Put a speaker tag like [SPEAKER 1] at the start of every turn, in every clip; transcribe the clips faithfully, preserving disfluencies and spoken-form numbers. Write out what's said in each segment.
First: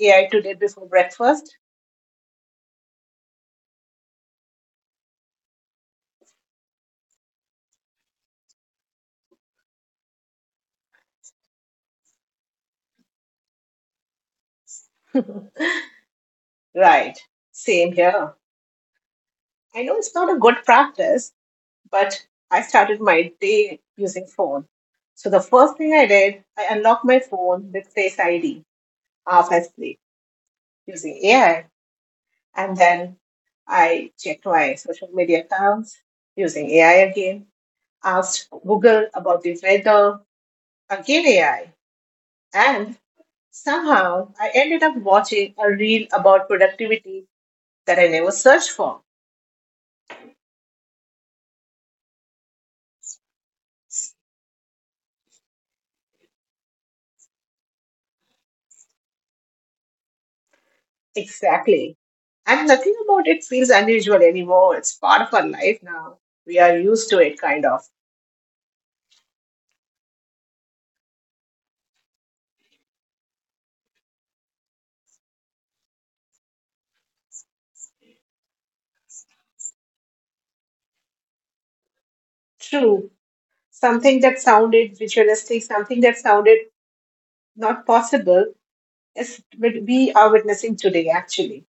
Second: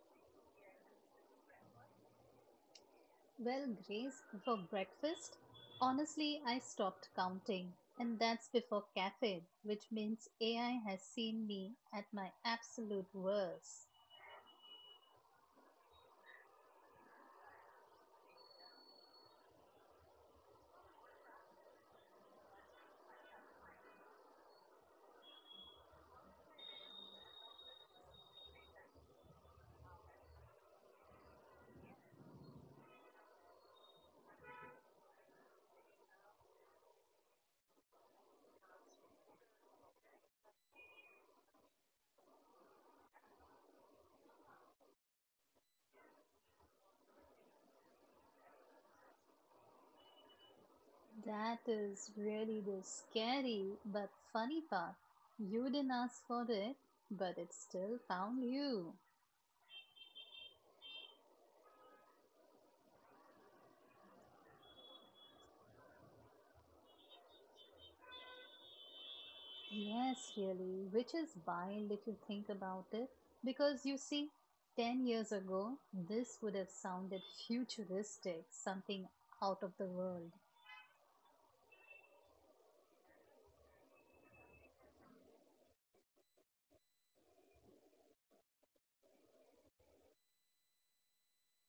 [SPEAKER 1] A I today before breakfast?
[SPEAKER 2] Well, Grace, for breakfast, honestly, I stopped counting, and that's before caffeine, which means A I has seen me at my absolute worst.
[SPEAKER 1] Right, same here. I know it's not a good practice, but I started my day using phone. So the first thing I did, I unlocked my phone with Face I D, half asleep, using A I. And then I checked my social media accounts using A I again, asked Google about the weather, again A I. And Somehow, I ended up watching a reel about productivity that I never searched for.
[SPEAKER 2] That is really the scary but funny part. You didn't ask for it, but it still found you.
[SPEAKER 1] Exactly. And nothing about it feels unusual anymore. It's part of our life now. We are used to it, kind of.
[SPEAKER 2] Yes, really, which is wild if you think about it, because you see, ten years ago, this would have sounded futuristic, something out of the world.
[SPEAKER 1] True. Something that sounded ritualistic, something that sounded not possible, is what we are witnessing today, actually.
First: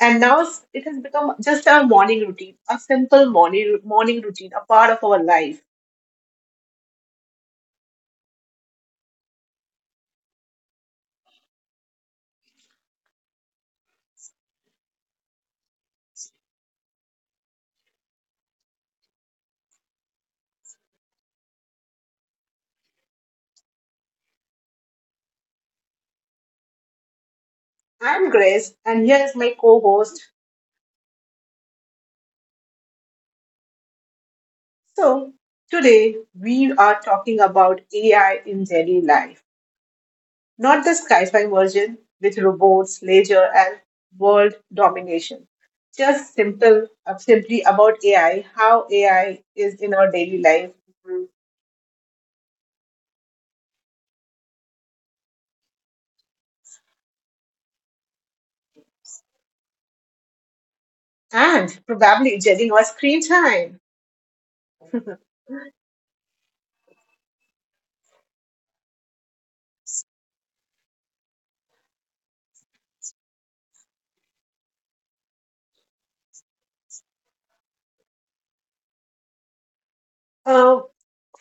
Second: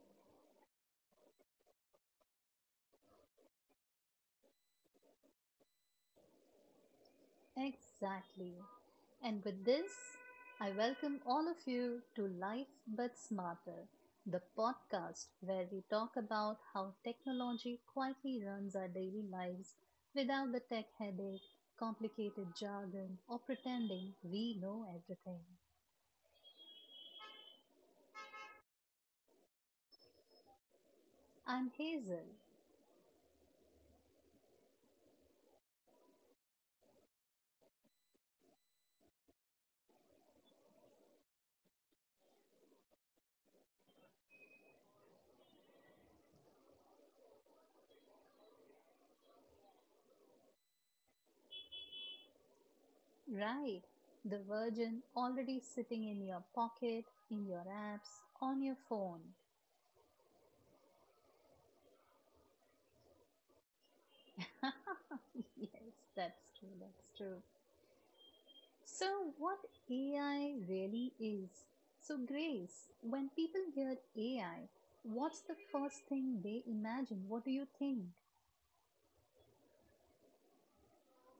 [SPEAKER 1] And now it's- it has become just our morning routine, a simple morning, morning routine, a part of our life.
[SPEAKER 2] Exactly. And with this, I welcome all of you to Life But Smarter, the podcast where we talk about how technology quietly runs our daily lives without the tech headache, complicated jargon, or pretending we know everything.
[SPEAKER 1] I'm Grace, and here is my co host.
[SPEAKER 2] I'm Hazel,
[SPEAKER 1] So, today we are talking about A I in daily life, not the sci fi version with robots, leisure, and world domination. Just simple, uh, simply about A I, how A I is in our daily life,
[SPEAKER 2] right? The virgin already sitting in your pocket, in your apps, on your phone.
[SPEAKER 1] and probably judging our screen time.
[SPEAKER 2] Yes, that's true, that's true. So, what A I really is? So, Grace, when people hear A I, what's the first thing they imagine? What do you think?
[SPEAKER 1] Uh,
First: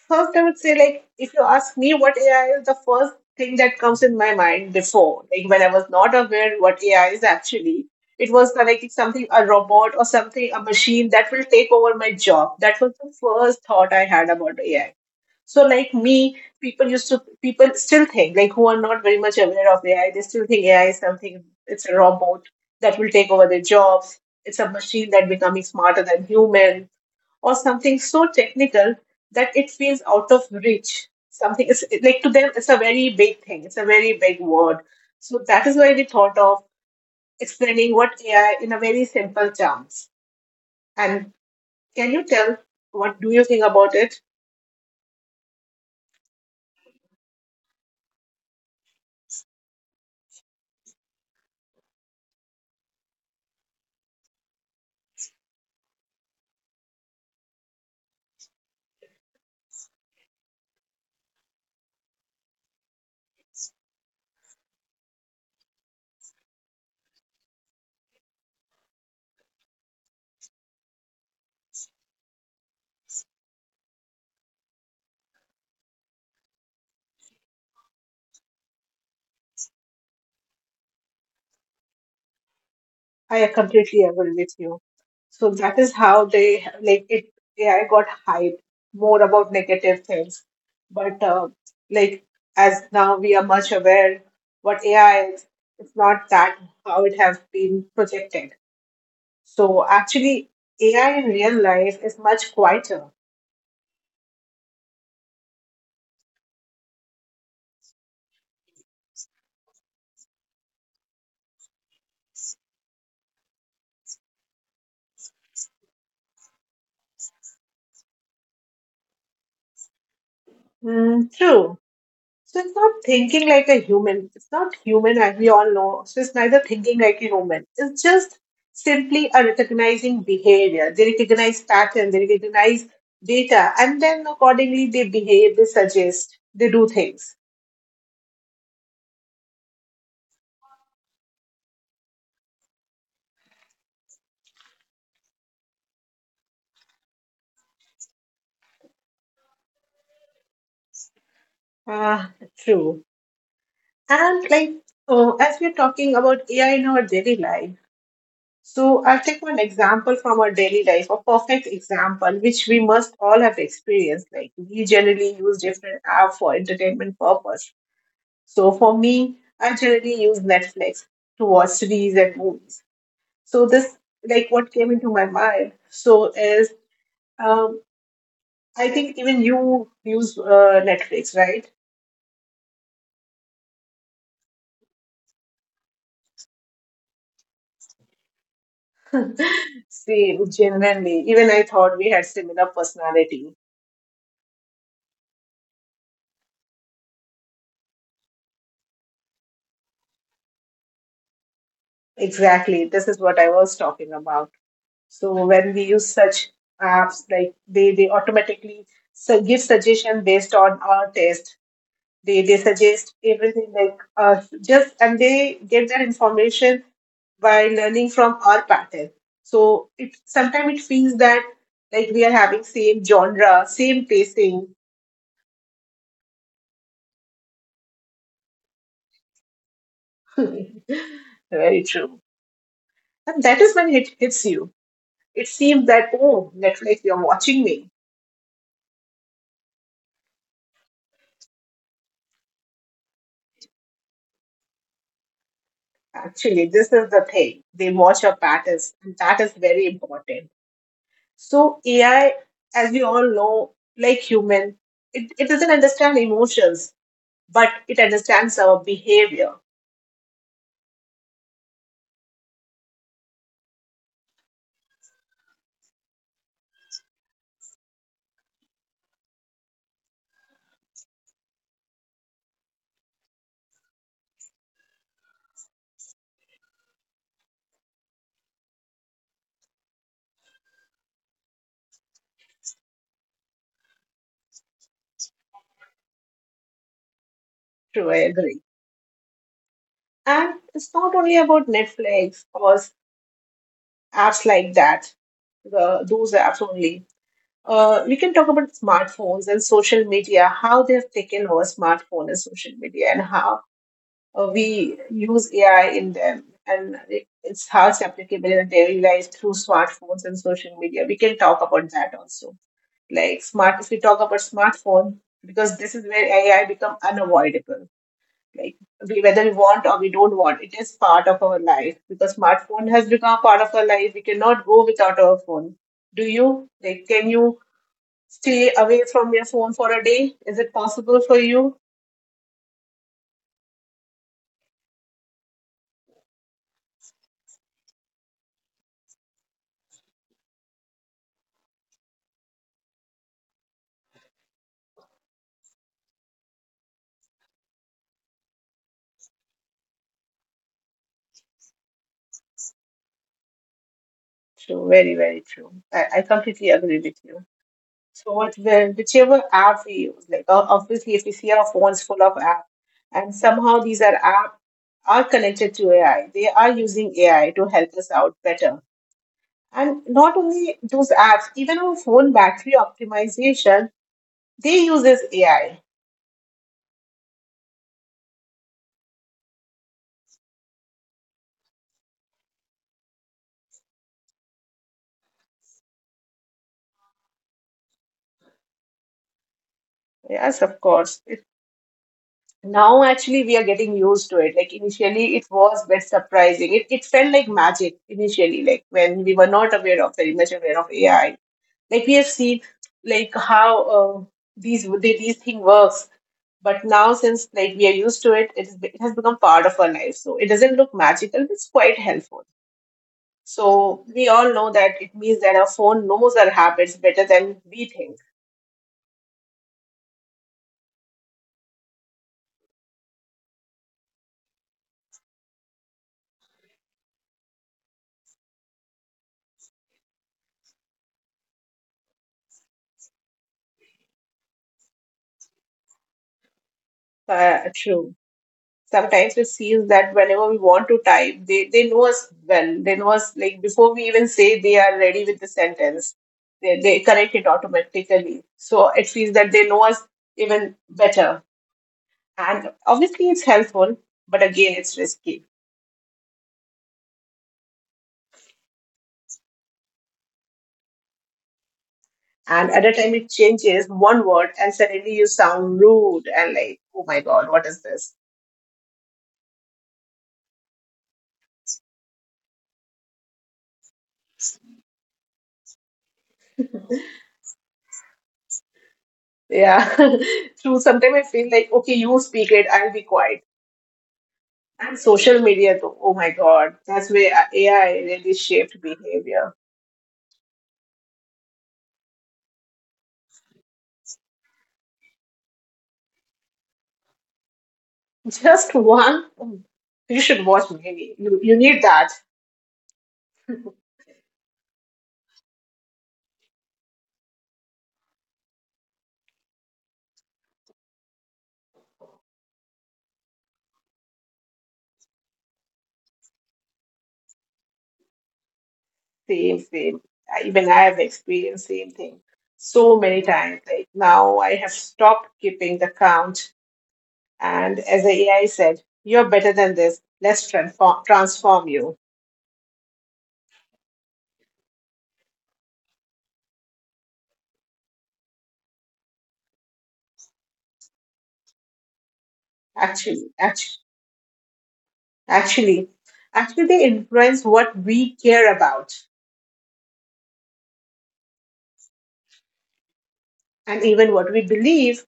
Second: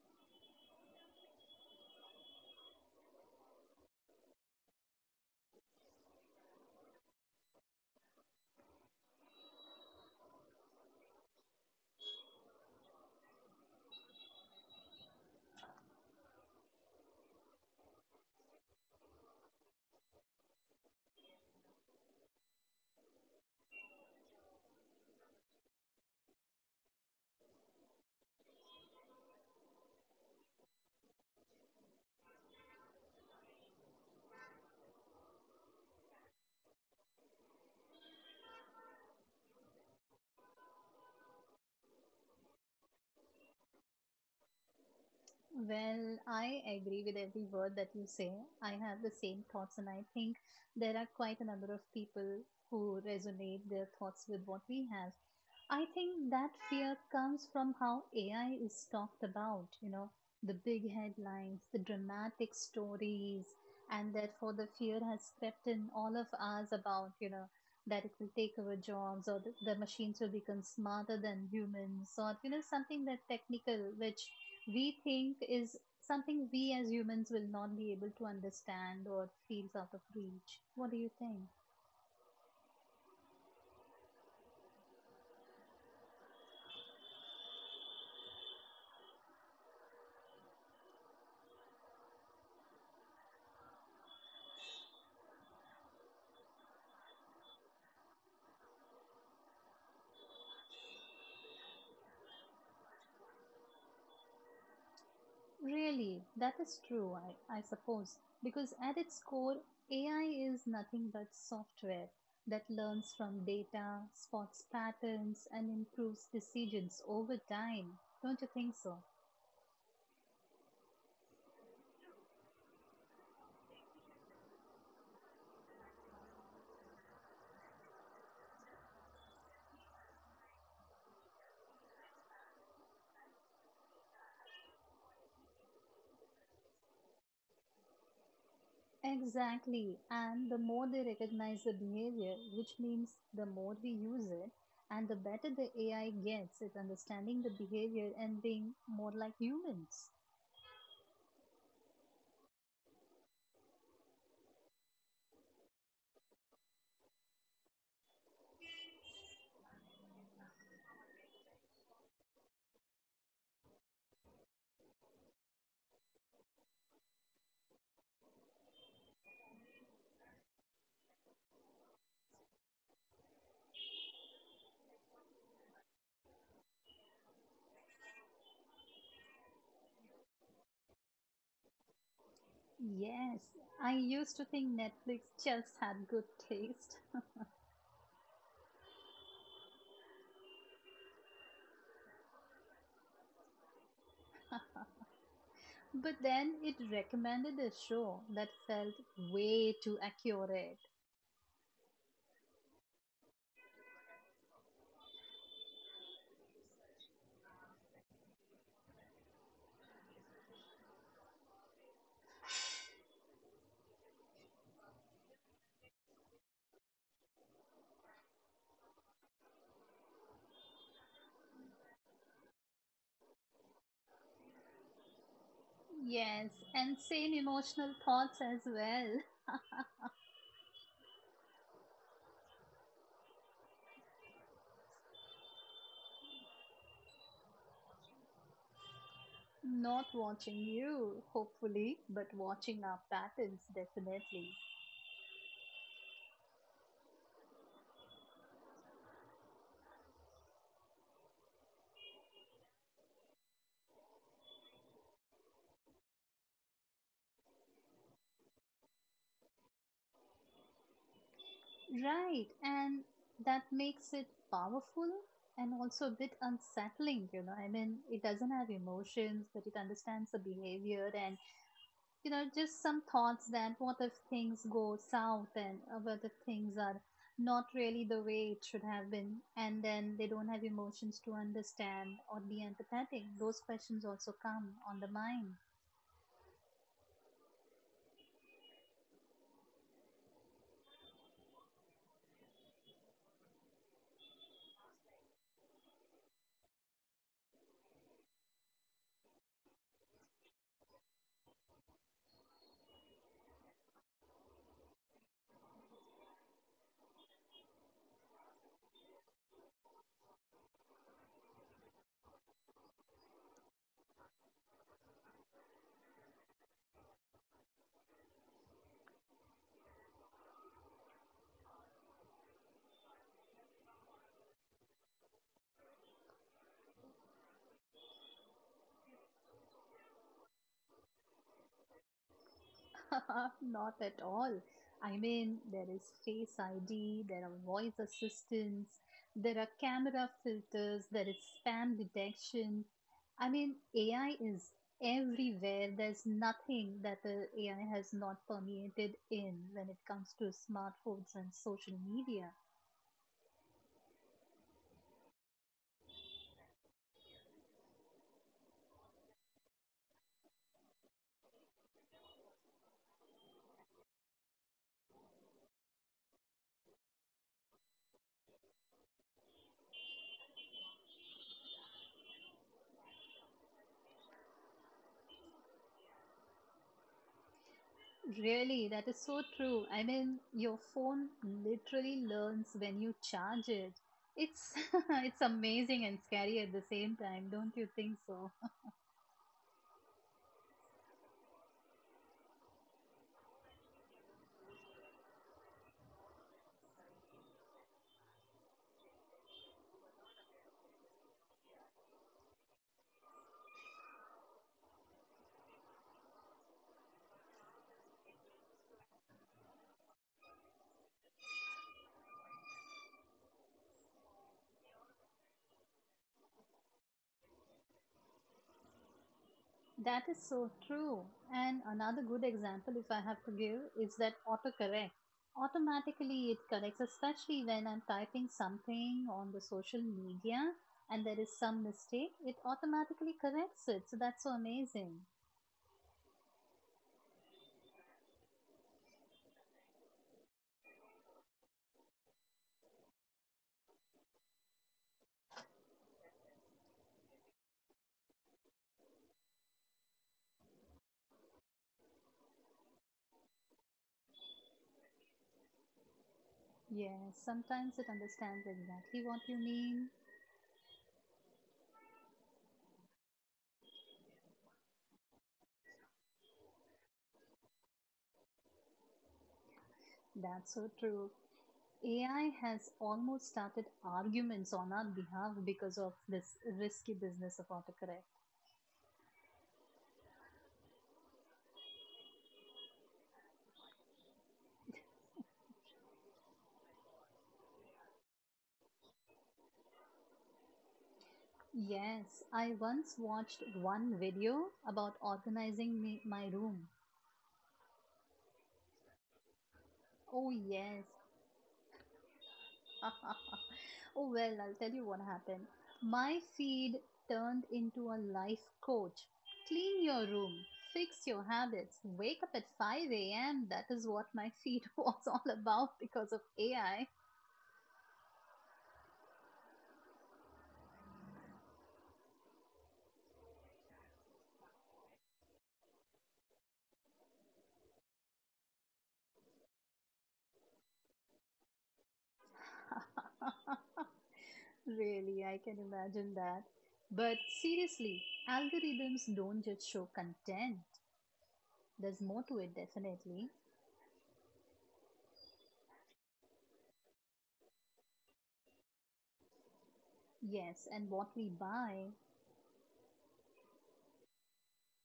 [SPEAKER 1] First, I would say, like, if you ask me what A I is, the first thing that comes in my mind before, like, when I was not aware what A I is actually, it was uh, like something, a robot or something, a machine that will take over my job. That was the first thought I had about A I. So, like me, people used to people still think, like, who are not very much aware of A I, they still think A I is something. It's a robot that will take over their jobs. It's a machine that becoming smarter than human, or something so technical that it feels out of reach. Something is like to them, it's a very big thing. It's a very big word. So that is why we thought of explaining what A I in a very simple terms. And can you tell what do you think about it?
[SPEAKER 2] Well, I agree with every word that you say. I have the same thoughts, and I think there are quite a number of people who resonate their thoughts with what we have. I think that fear comes from how A I is talked about, you know, the big headlines, the dramatic stories, and therefore the fear has crept in all of us about, you know, that it will take our jobs or the, the machines will become smarter than humans or, you know, something that technical, which we think is something we as humans will not be able to understand or feels out of reach. What do you think?
[SPEAKER 1] I completely agree with you. So that is how they like it. A I got hyped more about negative things, but uh, like as now we are much aware what A I is. It's not that how it has been projected. So actually, A I in real life is much quieter.
[SPEAKER 2] Really, that is true, I, I suppose, because at its core, A I is nothing but software that learns from data, spots patterns, and improves decisions over time. Don't you think so?
[SPEAKER 1] Mm, true. So it's not thinking like a human. It's not human, as we all know. So it's neither thinking like a human. It's just simply a recognizing behavior. They recognize pattern, they recognize data, and then accordingly they behave, they suggest, they do things.
[SPEAKER 2] Exactly. And the more they recognize the behavior, which means the more we use it, and the better the A I gets at understanding the behavior and being more like humans.
[SPEAKER 1] Ah, true. And like, uh, as we're talking about A I in our daily life, so I'll take one example from our daily life, a perfect example, which we must all have experienced. Like, we generally use different app for entertainment purpose. So for me, I generally use Netflix to watch series and movies. So this, like, what came into my mind. So is um, I think even you use uh, Netflix, right?
[SPEAKER 2] Yes, I used to think Netflix just had good taste,
[SPEAKER 1] Same, genuinely. Even I thought we had similar personality.
[SPEAKER 2] but then it recommended a show that felt way too accurate.
[SPEAKER 1] Exactly. This is what I was talking about. So when we use such apps, like they they automatically su- give suggestion based on our taste. They they suggest everything like uh, just and they get their information by learning from our pattern. So it sometimes it feels that like we are having same genre, same pacing.
[SPEAKER 2] Yes, and same emotional thoughts as well.
[SPEAKER 1] Very true. And that is when it hits you. It seems that, oh Netflix, you're watching me.
[SPEAKER 2] Not watching you, hopefully, but watching our patterns, definitely.
[SPEAKER 1] Actually, this is the thing. They watch your patterns, and that is very important. So A I, as we all know, like human, it, it doesn't understand emotions but it understands our behavior.
[SPEAKER 2] Right, and that makes it powerful and also a bit unsettling, you know. I mean, it doesn't have emotions, but it understands the behavior and, you know, just some thoughts that what if things go south and uh, what if things are not really the way it should have been, and then they don't have emotions to understand or be empathetic. Those questions also come on the mind.
[SPEAKER 1] True, I agree. And it's not only about Netflix or s- apps like that, the, those apps only. Uh, we can talk about smartphones and social media, how they have taken over smartphone and social media, and how uh, we use A I in them. And it, it's how it's applicable in daily life through smartphones and social media. We can talk about that also. Like smart, if we talk about smartphone, because this is where A I become unavoidable, like we, whether we want or we don't want, it is part of our life because smartphone has become a part of our life. We cannot go without our phone. Do you, like, can you stay away from your phone for a day? Is it possible for you?
[SPEAKER 2] Not at all. I mean, there is Face I D, there are voice assistants, there are camera filters, there is spam detection. I mean, A I is everywhere. There's nothing that the A I has not permeated in when it comes to smartphones and social media.
[SPEAKER 1] True, very very true. i, I completely agree with you. So what, where- whichever app we use, like, o- obviously if we see our phones full of apps, and somehow these are apps are connected to AI, they are using AI to help us out better. And not only those apps, even our phone battery optimization, they uses A I.
[SPEAKER 2] Really, that is so true. I mean, your phone literally learns when you charge it. It's it's amazing and scary at the same time, don't you think so?
[SPEAKER 1] Yes, of course. It, now actually we are getting used to it. Like initially it was a bit surprising. It, it felt like magic initially, like when we were not aware of very much aware of A I. Like we have seen like how uh, these they, these thing works. But now since like we are used to it, it, is, it has become part of our life. So it doesn't look magical, but it's quite helpful. So we all know that it means that our phone knows our habits better than we think.
[SPEAKER 2] That is so true. And another good example, if I have to give, is that autocorrect. Automatically, it corrects, especially when I'm typing something on the social media and there is some mistake, it automatically corrects it. So that's so amazing.
[SPEAKER 1] Uh, true. Sometimes it seems that whenever we want to type, they, they know us well. They know us like before we even say they are ready with the sentence. They, they correct it automatically. So it feels that they know us even better. And obviously it's helpful, but again it's risky.
[SPEAKER 2] Yes, sometimes it understands exactly what you mean.
[SPEAKER 1] And at a time it changes one word and suddenly you sound rude and like, oh my God, what is this?
[SPEAKER 2] That's so true. A I has almost started arguments on our behalf because of this risky business of autocorrect.
[SPEAKER 1] Yeah, true. Sometimes I feel like, okay, you speak it, I'll be quiet. And social media, though, oh my God, that's where A I really shaped behavior.
[SPEAKER 2] Yes, I once watched one video about organizing me, my room.
[SPEAKER 1] Just one, you should
[SPEAKER 2] Oh,
[SPEAKER 1] watch
[SPEAKER 2] yes.
[SPEAKER 1] maybe. You, you need that.
[SPEAKER 2] Oh, well, I'll tell you what happened. My feed turned into a life coach. Clean your room, fix your habits, wake up at five a m. That is what my feed was all about because of A I.
[SPEAKER 1] Same, same. I- Even I have experienced same thing so many times. Like now I have stopped keeping the count. And as the A I said, you're better than this. Let's transform, transform you.
[SPEAKER 2] Really, I can imagine that. But seriously, algorithms don't just show content. There's more to it,
[SPEAKER 1] Actually,
[SPEAKER 2] definitely.
[SPEAKER 1] actually. Actually, actually, they influence what we care about
[SPEAKER 2] Yes, and what we buy.
[SPEAKER 1] and even what we believe.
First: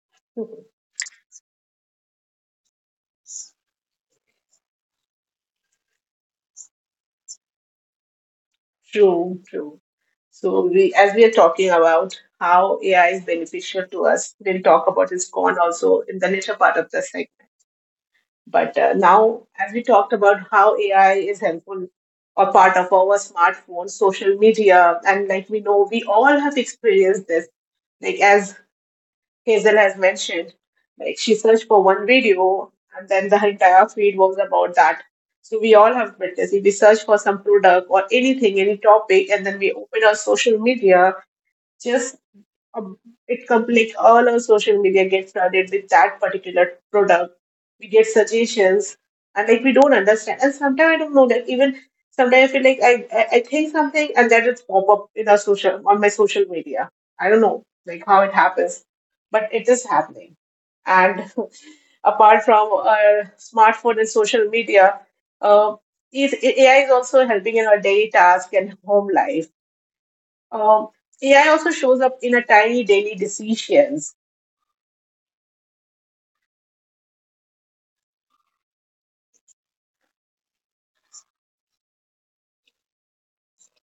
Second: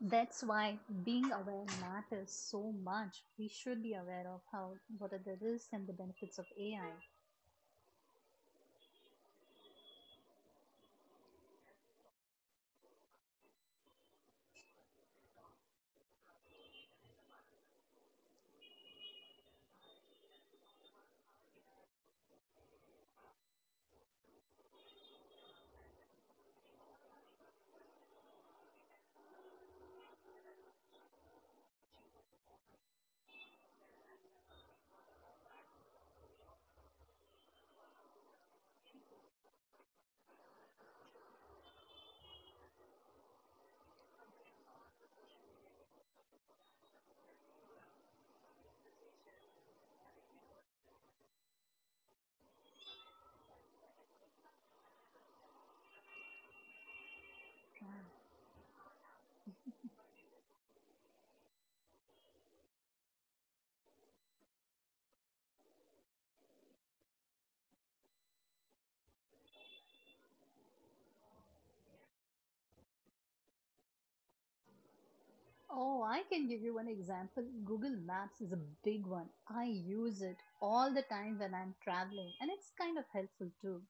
[SPEAKER 2] That's why being aware matters so much. We should be aware of how what are the risks and the benefits of A I.
[SPEAKER 1] True, true. So we, as we are talking about how A I is beneficial to us, we'll talk about its con also in the later part of the segment. But uh, now, as we talked about how A I is helpful or part of our smartphone, social media, and like we know, we all have experienced this. Like as Hazel has mentioned, like she searched for one video and then the entire feed was about that. So we all have been busy. We search for some product or anything, any topic, and then we open our social media, just um, it come, like all our social media gets flooded with that particular product. We get suggestions, and like we don't understand. And sometimes I don't know that even sometimes I feel like I I, I think something and that it's pop up in our social on my social media. I don't know like how it happens, but it is happening. And apart from our smartphone and social media, uh, is A I is also helping in our daily task and home life. um, A I also shows up in a tiny daily decisions.
[SPEAKER 2] Oh, I can give you one example. Google Maps is a big one. I use it all the time when I'm traveling, and it's kind of helpful too.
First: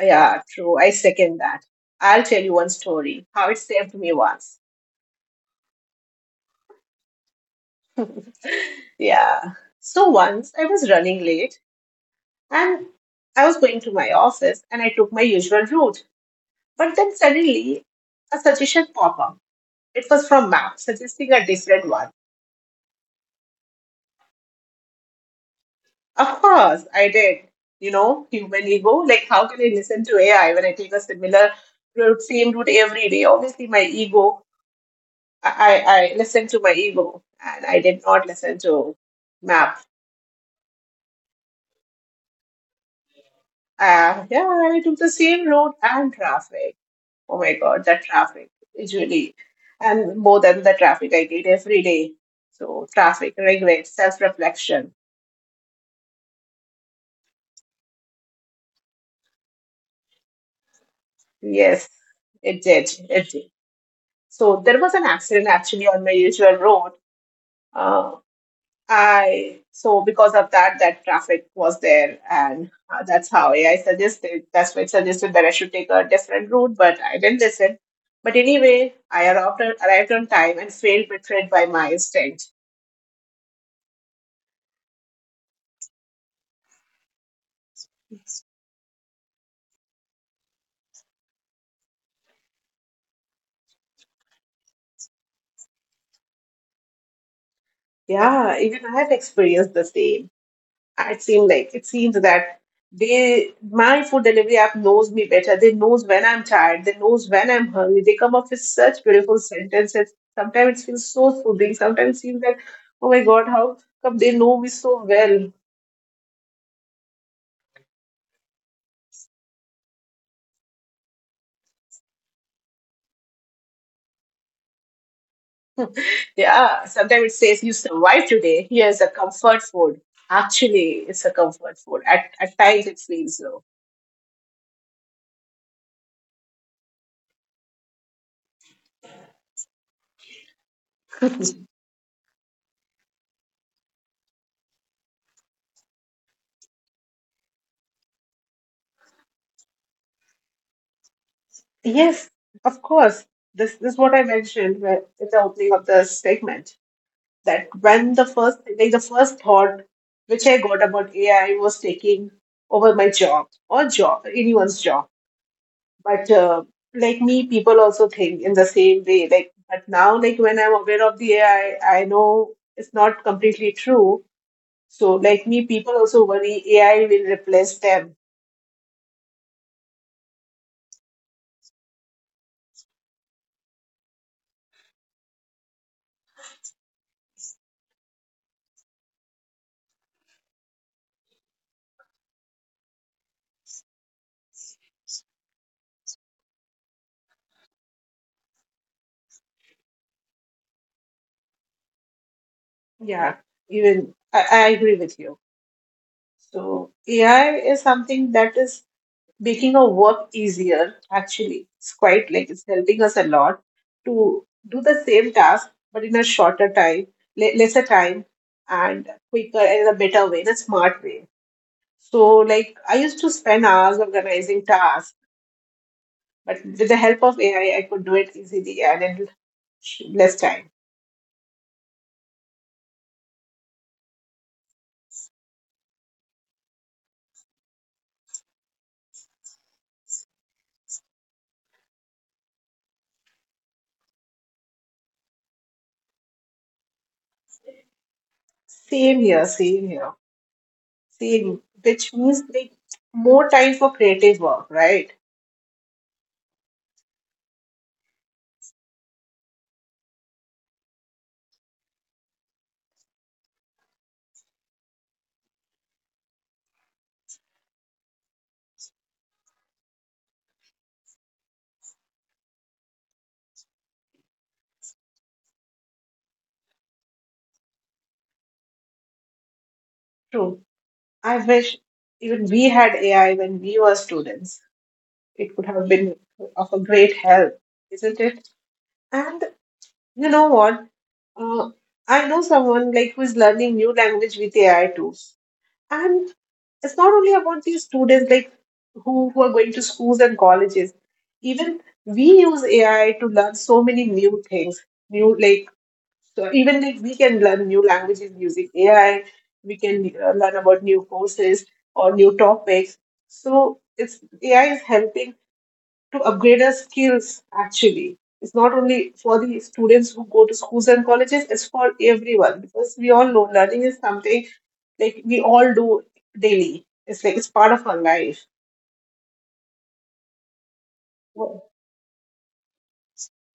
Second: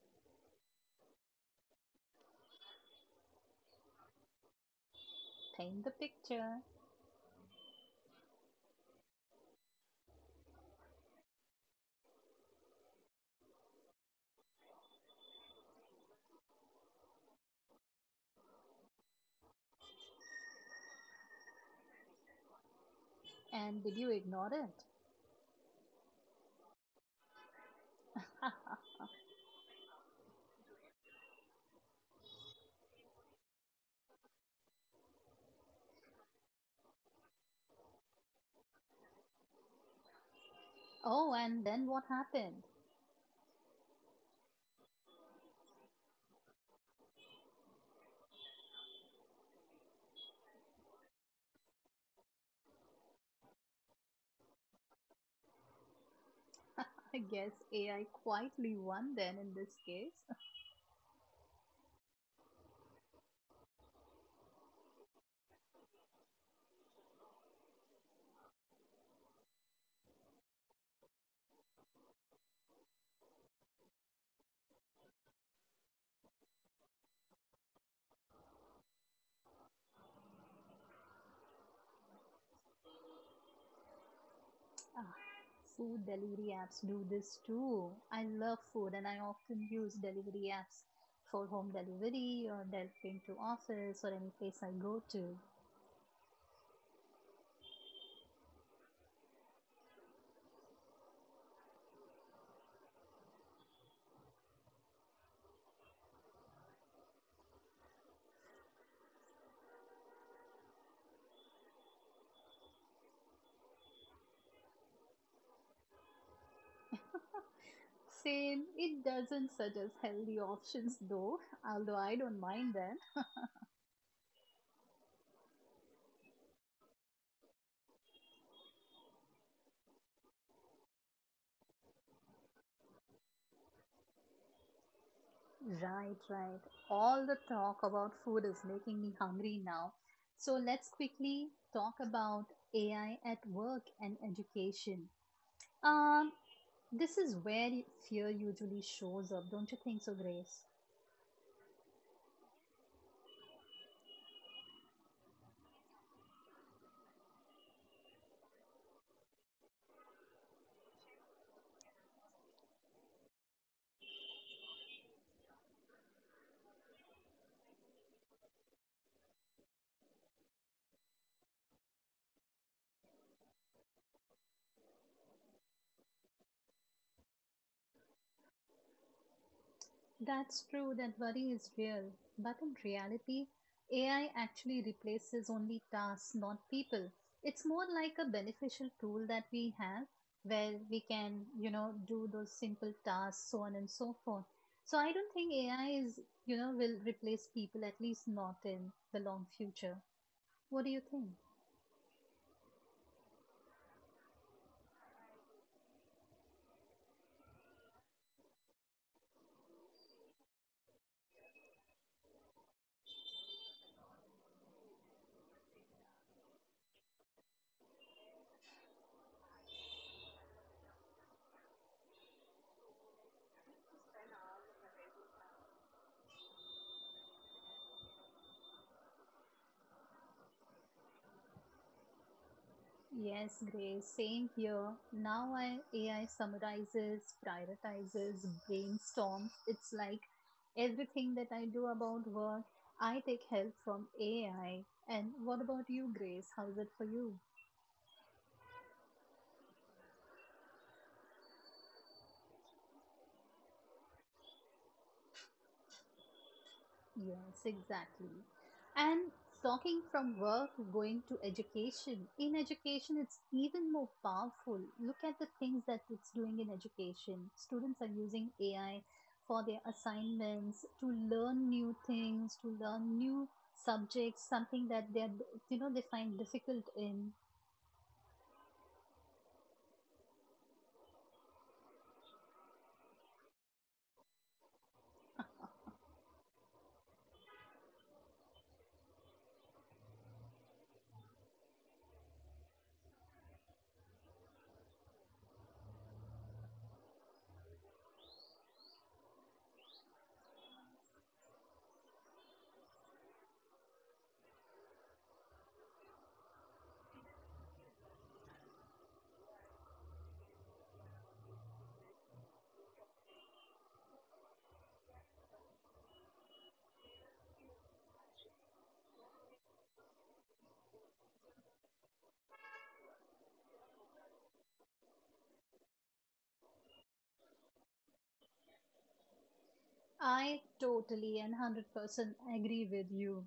[SPEAKER 1] Yeah, true. I second that. I'll tell you one story how it saved me once.
[SPEAKER 2] Paint the picture.
[SPEAKER 1] Yeah. So once I was running late and I was going to my office and I took my usual route. But then suddenly a suggestion popped up. It was from Mac suggesting a different one.
[SPEAKER 2] And did you ignore it?
[SPEAKER 1] Of course, I did. You know, human ego. Like, how can I listen to A I when I take a similar route, same route every day? Obviously, my ego, I, I listened to my ego and I did not listen to map.
[SPEAKER 2] Oh, and then what happened?
[SPEAKER 1] Uh, yeah, I took the same road and traffic. Oh my God, that traffic is really, and more than the traffic I get every day. So traffic, regret, self-reflection.
[SPEAKER 2] I guess A I quietly won then in this case.
[SPEAKER 1] Yes, it did. It did. So there was an accident actually on my usual road. Uh, I so because of that, that traffic was there, and uh, that's how A I suggested. That's why it suggested that I should take a different route, but I didn't listen. But anyway, I arrived on, arrived on time and failed betrayed by my instinct.
[SPEAKER 2] Ah, food delivery apps do this too. I love food and I often use delivery apps for home delivery or delivering to office or any place I go to.
[SPEAKER 1] Yeah, even I have experienced the same. It seems like it seems that they my food delivery app knows me better. They knows when I'm tired, they knows when I'm hungry. They come up with such beautiful sentences. Sometimes it feels so soothing. Sometimes it seems like, oh my god, how come they know me so well?
[SPEAKER 2] Same, it doesn't suggest healthy options though, although I don't mind them.
[SPEAKER 1] Yeah, sometimes it says you survived today, here's a comfort food. Actually it's a comfort food at, at times. It feels so...
[SPEAKER 2] Right, right. All the talk about food is making me hungry now. So let's quickly talk about A I at work and education. Um, this is where y- fear usually shows up, don't you think so, Grace?
[SPEAKER 1] Yes, of course. This, this is what I mentioned uh, in the opening of the segment, that when the first, like the first thought which I got about A I was taking over my job, or job, anyone's job. But uh, like me, people also think in the same way. Like, but now, like when I'm aware of the A I, I I know it's not completely true. So like me, people also worry A I will replace them.
[SPEAKER 2] That's true, that worry is real. But in reality, A I actually replaces only tasks, not people. It's more like a beneficial tool that we have where we can, you know, do those simple tasks, so on and so forth. So I don't think A I is, you know, will replace people, at least not in the long future. What do you think?
[SPEAKER 1] Yeah, even I, I agree with you. So A I is something that is making our work easier. Actually it's quite like it's helping us a lot to do the same task but in a shorter time, le- lesser time, and quicker, and in a better way, in a smart way. So, like I used to spend hours organizing tasks, but with the help of AI I could do it easily and in less time.
[SPEAKER 2] Yes, Grace, same here. Now I, A I summarizes, prioritizes, brainstorms. It's like everything that I do about work, I take help from A I. And what about you, Grace? How's it for you?
[SPEAKER 1] Same here, same here, same, which means like more time for creative work, right?
[SPEAKER 2] Yes, exactly. And talking from work, going to education. In education, it's even more powerful. Look at the things that it's doing in education. Students are using A I for their assignments to learn new things, to learn new subjects, something that they're, you know, they find difficult in.
[SPEAKER 1] I wish even we had A I when we were students. It would have been of a great help, isn't it? And you know what? Uh, I know someone like who is learning new language with A I tools. And it's not only about these students like who, who are going to schools and colleges. Even we use A I to learn so many new things, new, like, so even if we can learn new languages using A I, we can uh, learn about new courses or new topics. So it's A I is helping to upgrade our skills actually. It's not only for the students who go to schools and colleges, it's for everyone, because we all know learning is something like we all do daily. It's like it's part of our life.
[SPEAKER 2] I totally and one hundred percent agree with you.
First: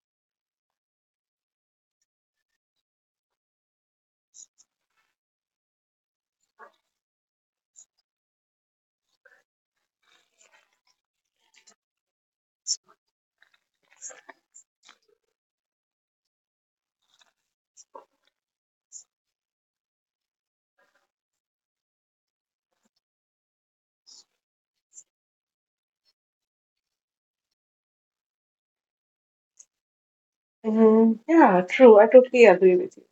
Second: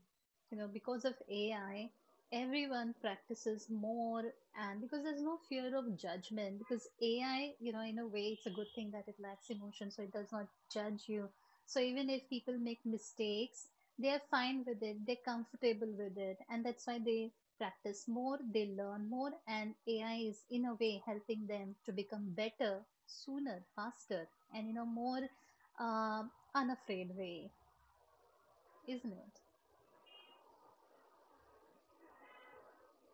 [SPEAKER 2] You know, because of A I, everyone practices more, and because there's no fear of judgment, because A I, you know, in a way, it's a good thing that it lacks emotion, so it does not judge you. So even if people make mistakes, they are fine with it, they're comfortable with it, and that's why they practice more, they learn more, and A I is, in a way, helping them to become better sooner, faster, and, you know, more. Uh, Unafraid way, isn't it?
[SPEAKER 1] Mhm. Yeah, true. I totally agree with you.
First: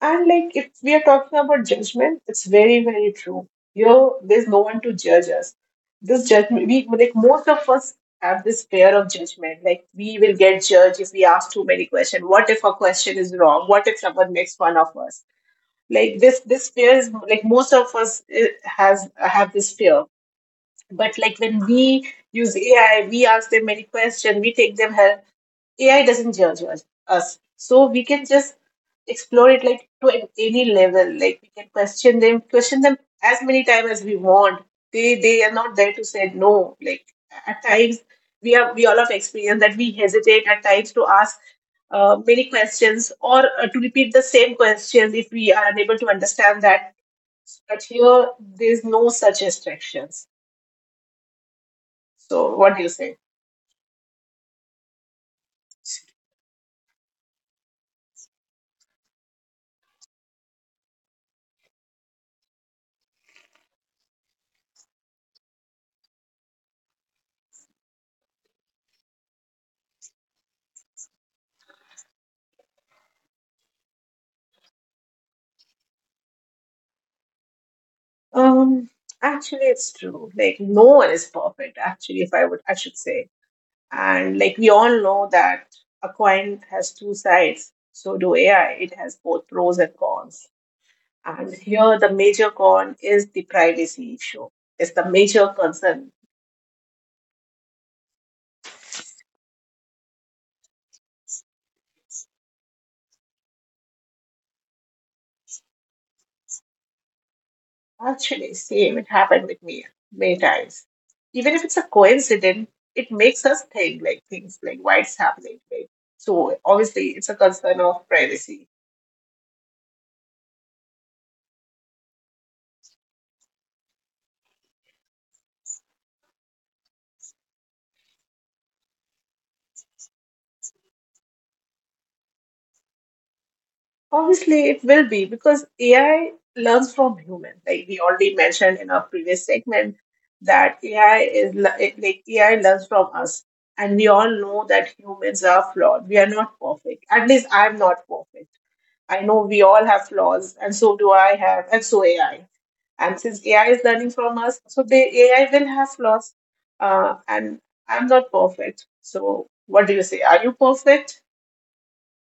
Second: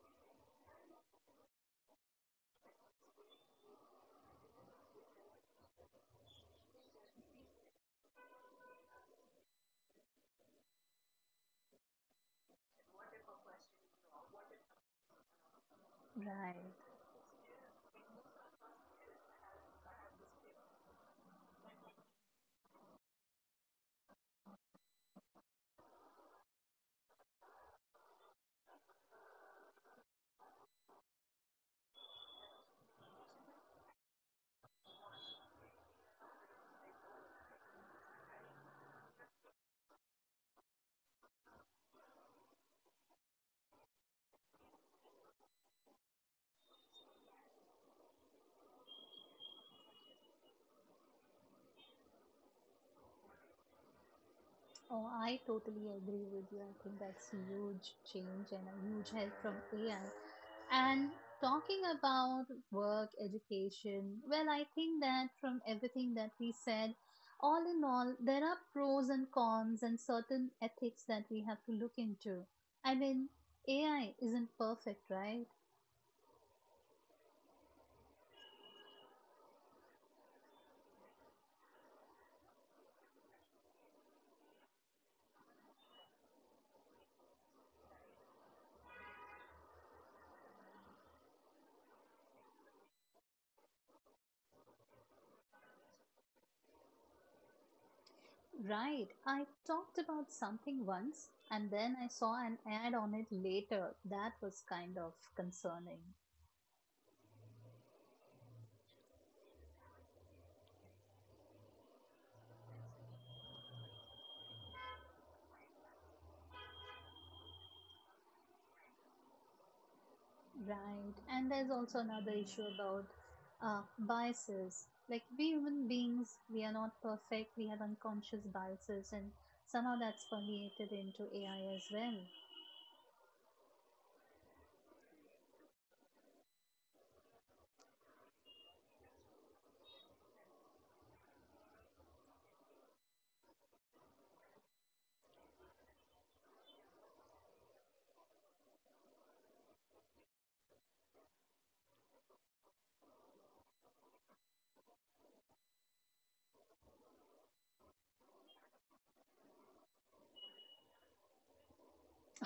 [SPEAKER 1] And like if we are talking about judgment, it's very, very true. Here, there's no one to judge us. This judgment, we like most of us have this fear of judgment. Like, we will get judged if we ask too many questions. What if a question is wrong? What if someone makes fun of us? Like this, this
[SPEAKER 2] Right.
[SPEAKER 1] fear is like most of us eh, has have this fear. But like when we use A I, we ask them many questions, we take them help. A I doesn't judge us. us. So we can just explore it like to an- any level. Like we can question them, question them as many times as we want. They they are not there to say no. Like at times we have we all have experience that we hesitate at times to ask uh, many questions or uh, to repeat the same questions if we are unable to understand that. But here there is no such restrictions. So, what do you say?
[SPEAKER 2] Oh, I totally agree with you. I think that's a huge change and a huge help from A I. And talking about work, education, well, I think that from everything that we said, all in all, there are pros and cons and certain ethics that we have to look into. I mean, A I isn't perfect, right?
[SPEAKER 1] Um, Actually, it's true. Like, no one is perfect. Actually, if I would, I should say, and like we all know that a coin has two sides. So do A I. It has both pros and cons. And here, the major con is the privacy issue. It's the major concern.
[SPEAKER 2] Right. I talked about something once and then I saw an ad on it later. That was kind of concerning.
[SPEAKER 1] Actually, same. It happened with me many times. Even if it's a coincidence, it makes us think like things like why it's happening. Like, so obviously, it's a concern of privacy.
[SPEAKER 2] Right. And there's also another issue about uh, biases. Like, we human beings, we are not perfect. We have unconscious biases, and somehow that's permeated into A I as well.
[SPEAKER 1] Obviously, it will be because A I learns from human. Like we already mentioned in our previous segment, that A I is le- like A I learns from us, and we all know that humans are flawed. We are not perfect. At least I'm not perfect. I know we all have flaws, and so do I have, and so A I. And since A I is learning from us, so the A I will have flaws, uh, and I'm not perfect. So, what do you say? Are you perfect?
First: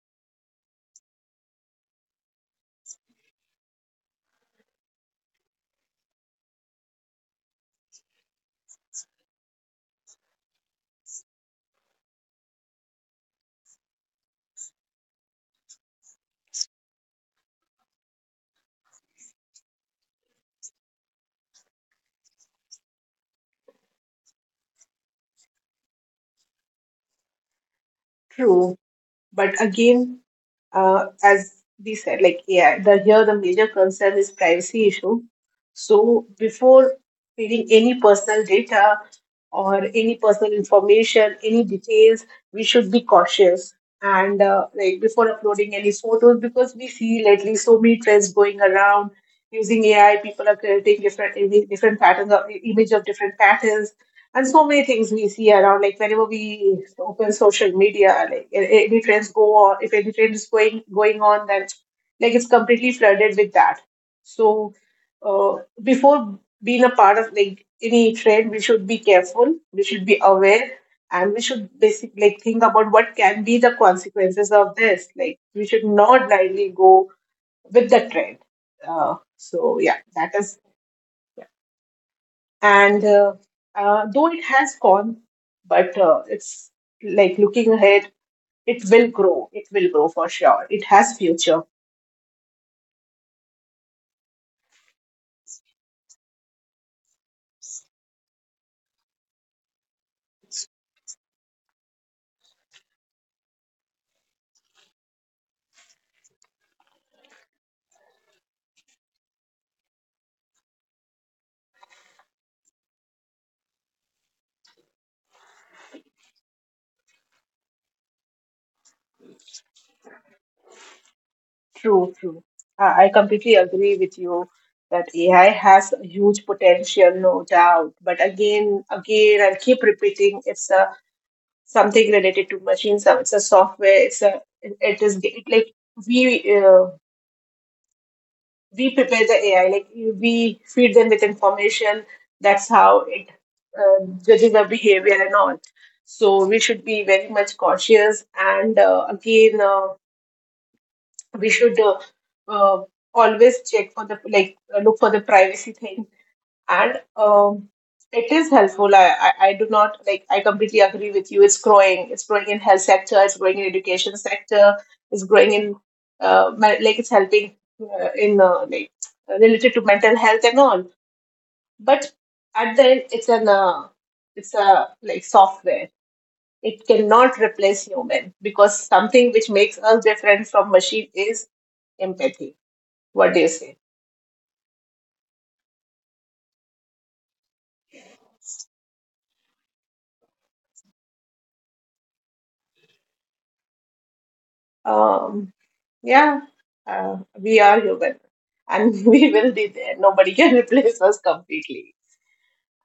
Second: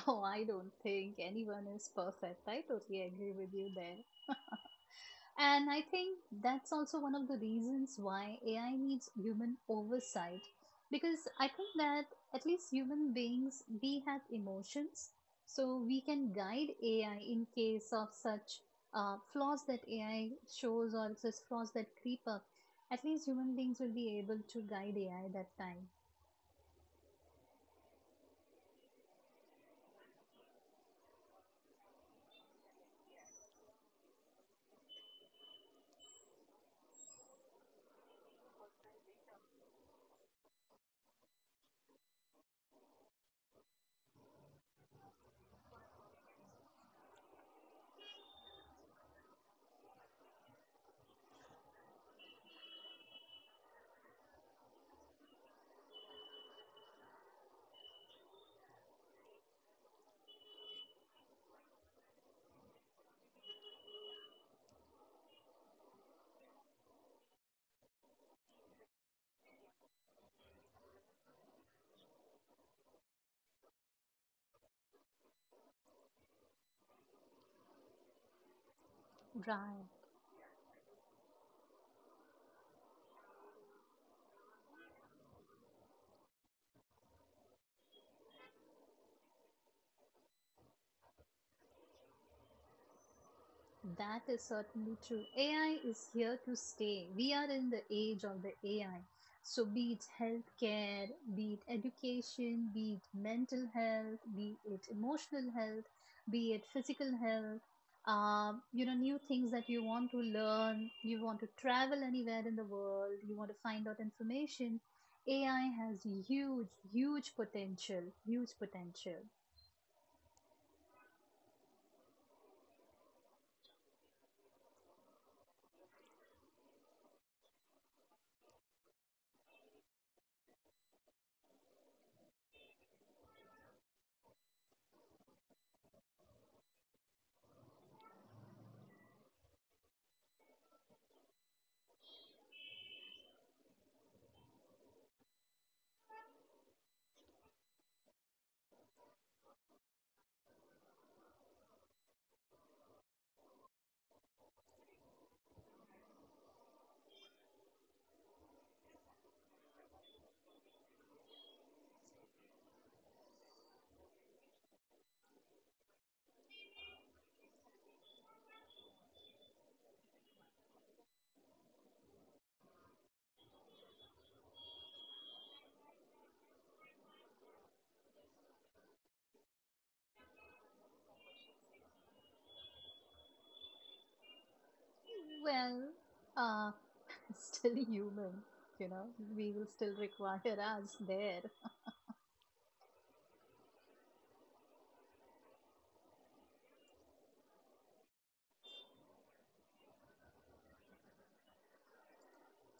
[SPEAKER 2] Oh, I don't think anyone is perfect. I totally agree with you there. And I think that's also one of the reasons why A I needs human oversight. Because I think that at least human beings, we have emotions. So we can guide A I in case of such uh, flaws that A I shows or such flaws that creep up. At least human beings will be able to guide A I that time.
[SPEAKER 1] True. But again, uh, as we said, like A I, the here the major concern is privacy issue. So before feeding any personal data or any personal information, any details, we should be cautious. And uh, like before uploading any photos, because we see lately so many trends going around using A I, people are creating different different patterns of image of different patterns, and so many things we see around. Like whenever we open social media, like a- any trends go on, if any trend is going going on, then like it's completely flooded with that. So uh, before being a part of like any trend, we should be careful, we should be aware, and we should basically like think about what can be the consequences of this. Like we should not blindly go with the trend. Uh, so yeah,
[SPEAKER 2] Right.
[SPEAKER 1] that is. And uh, uh, though it has gone, but uh, it's like looking ahead, it will grow. It will grow for sure. It has future.
[SPEAKER 2] That is certainly true. A I is here to stay. We are in the age of the A I. So, be it healthcare, be it education, be it mental health, be it emotional health, be it physical health, um, you know, new things that you want to learn, you want to travel anywhere in the world, you want to find out information. A I has huge, huge potential, huge potential.
[SPEAKER 1] True, true. I I completely agree with you that A I has a huge potential, no doubt. But again, again, I'll keep repeating: it's a something related to machines. It's a software. It's a it is it, like we. Uh, we prepare the A I. Like we feed them with information. That's how it uh, judges our behavior and all. So we should be very much cautious. And uh, again, uh, we should uh, uh, always check for the like uh, look for the privacy thing, and um, it is helpful. I, I I do not like. I completely agree with you. It's growing. It's growing in health sector. It's growing in education sector. It's growing in uh, me- like it's helping uh, in uh, like related to mental health and all. But at the end, it's an uh, it's a like software. It cannot replace human because something which makes us different from machine is empathy. What do you say?
[SPEAKER 2] Well, uh, still human, you know, we will still require us there.
[SPEAKER 1] Um, Yeah, uh, we are human and we will be there. Nobody can replace us completely.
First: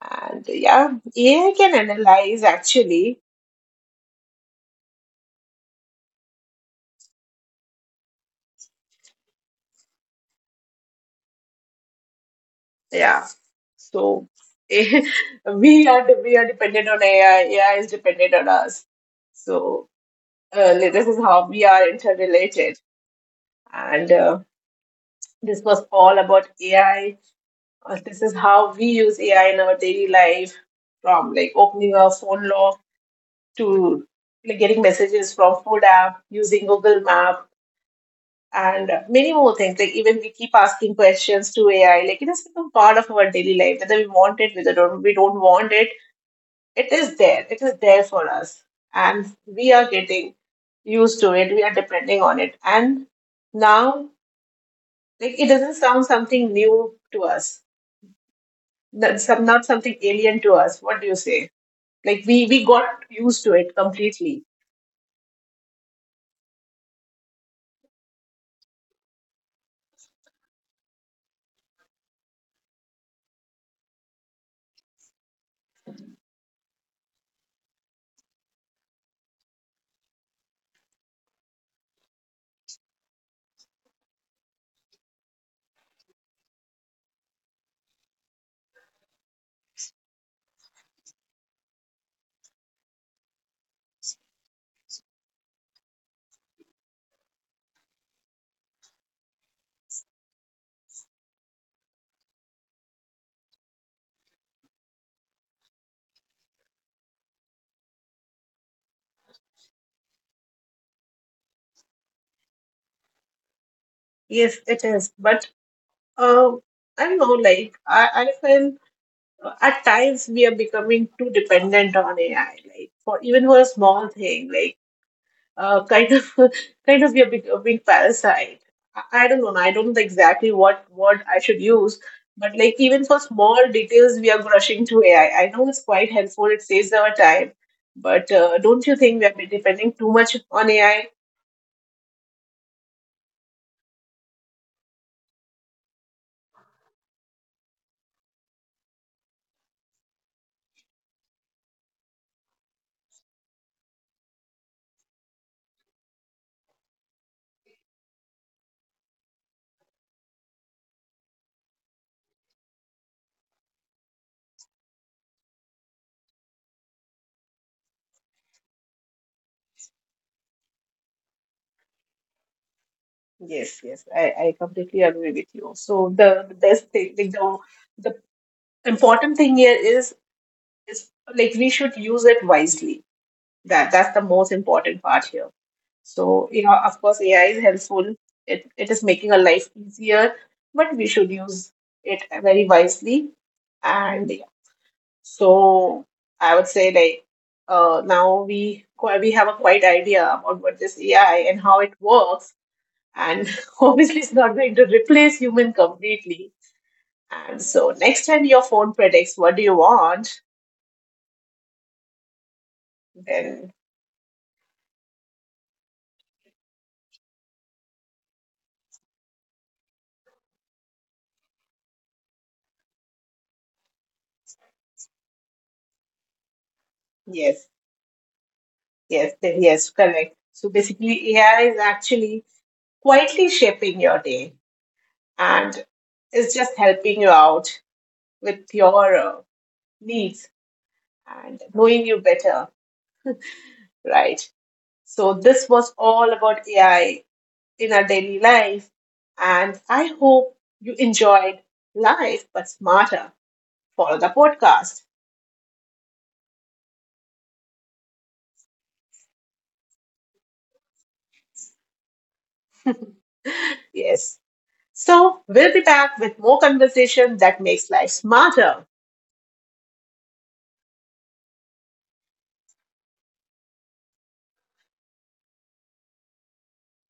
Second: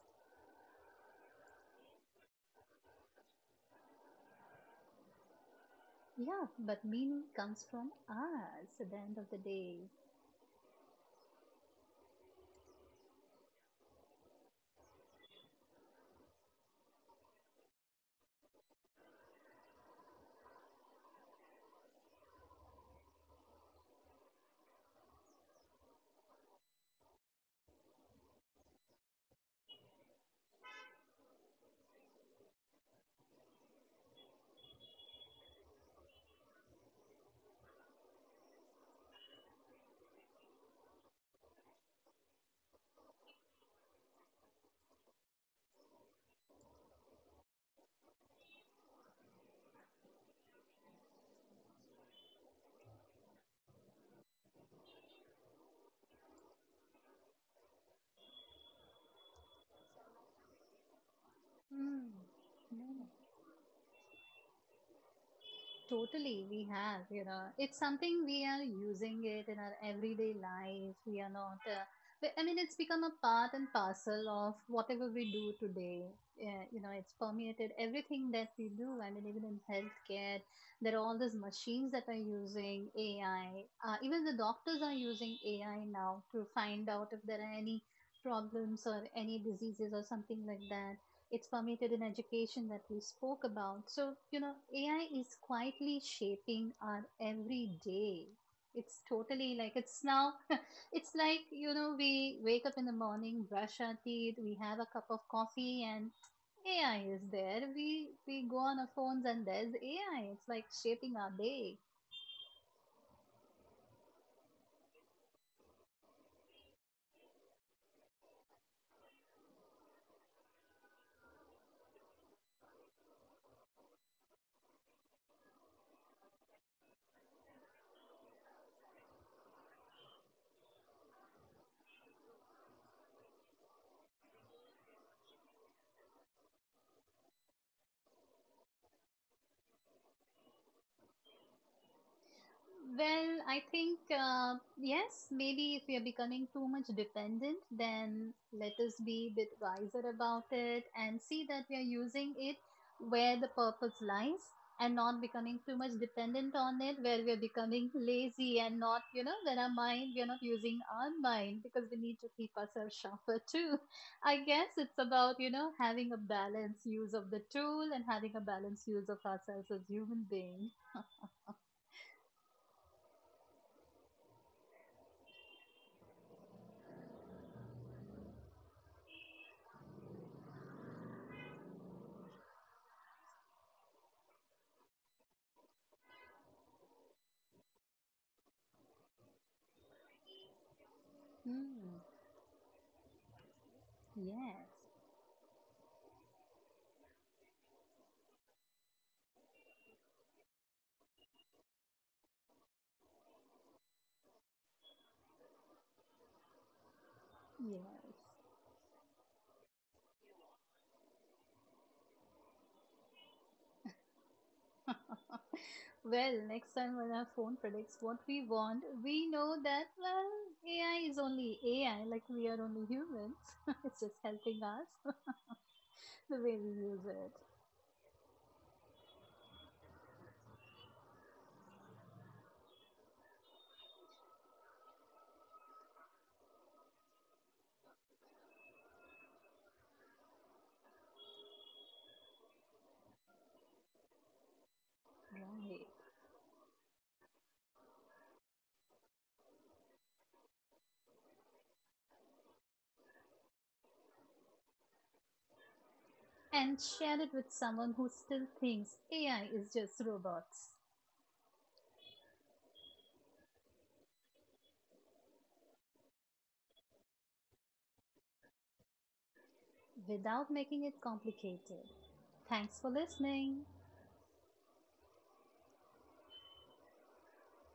[SPEAKER 1] And yeah, A I can analyze actually.
[SPEAKER 2] Yeah, but meaning comes from us at the end of the day.
[SPEAKER 1] Yeah, so we are we are dependent on A I. A I is dependent on us. So uh, this is how we are interrelated. And uh, this was all about A I. Uh, This is how we use A I in our daily life, from like opening our phone lock to like getting messages from food app, using Google Map, and many more things. Like even we keep asking questions to A I. Like it has become part of our daily life, whether we want it, whether don't- we don't want it. It is there. It is there for us, and we are getting used to it. We are depending on it, and now like it doesn't sound something new to us. That's some- not something alien to us. What do you say?
[SPEAKER 2] Mm.
[SPEAKER 1] Like we we
[SPEAKER 2] no, no.
[SPEAKER 1] got used to it completely.
[SPEAKER 2] Totally, we have, you know, it's something we are using it in our everyday life. We are not, uh, we- I mean, it's become a part and parcel of whatever we do today. Uh, you know, it's permeated everything that we do. I mean, even in healthcare, there are all these machines that are using A I. Uh, even the doctors are using A I now to find out if there are any problems or any diseases or something like that. It's permeated in education that we spoke about. So, you know, A I is quietly shaping our everyday. It's totally like it's now, it's like, you know, we wake up in the morning, brush our teeth, we have a cup of coffee, and A I is there. We we go on our phones and there's A I. It's like shaping our day.
[SPEAKER 1] Yes, it is. But Um, I don't know, like I, I feel at times we are becoming too dependent on A I, like for even for a small thing, like uh, kind of kind of we are becoming parasite. I, I don't know. I don't know exactly what word I should use, but like even for small details, we are rushing to A I. I I know it's quite helpful; it saves our time, but uh, don't you think we are depending too much on A I?
[SPEAKER 2] Well, I think, uh, yes, maybe if we are becoming too much dependent, then let us be a bit wiser about it and see that we are using it where the purpose lies and not becoming too much dependent on it, where we are becoming lazy and not, you know, when our mind, we are not using our mind because we need to keep ourselves sharper too. I guess it's about, you know, having a balanced use of the tool and having a balanced use of ourselves as human beings.
[SPEAKER 1] Yes, yes, I, I completely agree with you. So the the best thing, like the important thing here is is like we should use it wisely. That that's the most important part here. So you know, of course, A I is helpful. It it is making our life easier, but we should use
[SPEAKER 2] Hmm.
[SPEAKER 1] it very wisely. And yeah,
[SPEAKER 2] Yes,
[SPEAKER 1] so I would say like uh, now we qu- we have a quite idea about what this A I and how it works. And obviously, it's not going to replace human completely. And so
[SPEAKER 2] yes.
[SPEAKER 1] next time your phone predicts what do you want, then...
[SPEAKER 2] Well, next time when our phone predicts what we want, we know that, well, A I is only A I, like we are only humans. It's just helping us the way we use it.
[SPEAKER 1] Yes, yes, th- yes, correct. So basically, A I is actually quietly shaping your day and is just helping you out with your uh, needs, and knowing you better, right? So, this
[SPEAKER 2] Right.
[SPEAKER 1] was all about A I in our daily life. And I hope you enjoyed Life But Smarter. Follow the podcast.
[SPEAKER 2] And share it with someone who still thinks A I is just robots
[SPEAKER 1] Yes. So, we'll be back with more conversation that makes life smarter.
[SPEAKER 2] without making it complicated. Thanks for listening.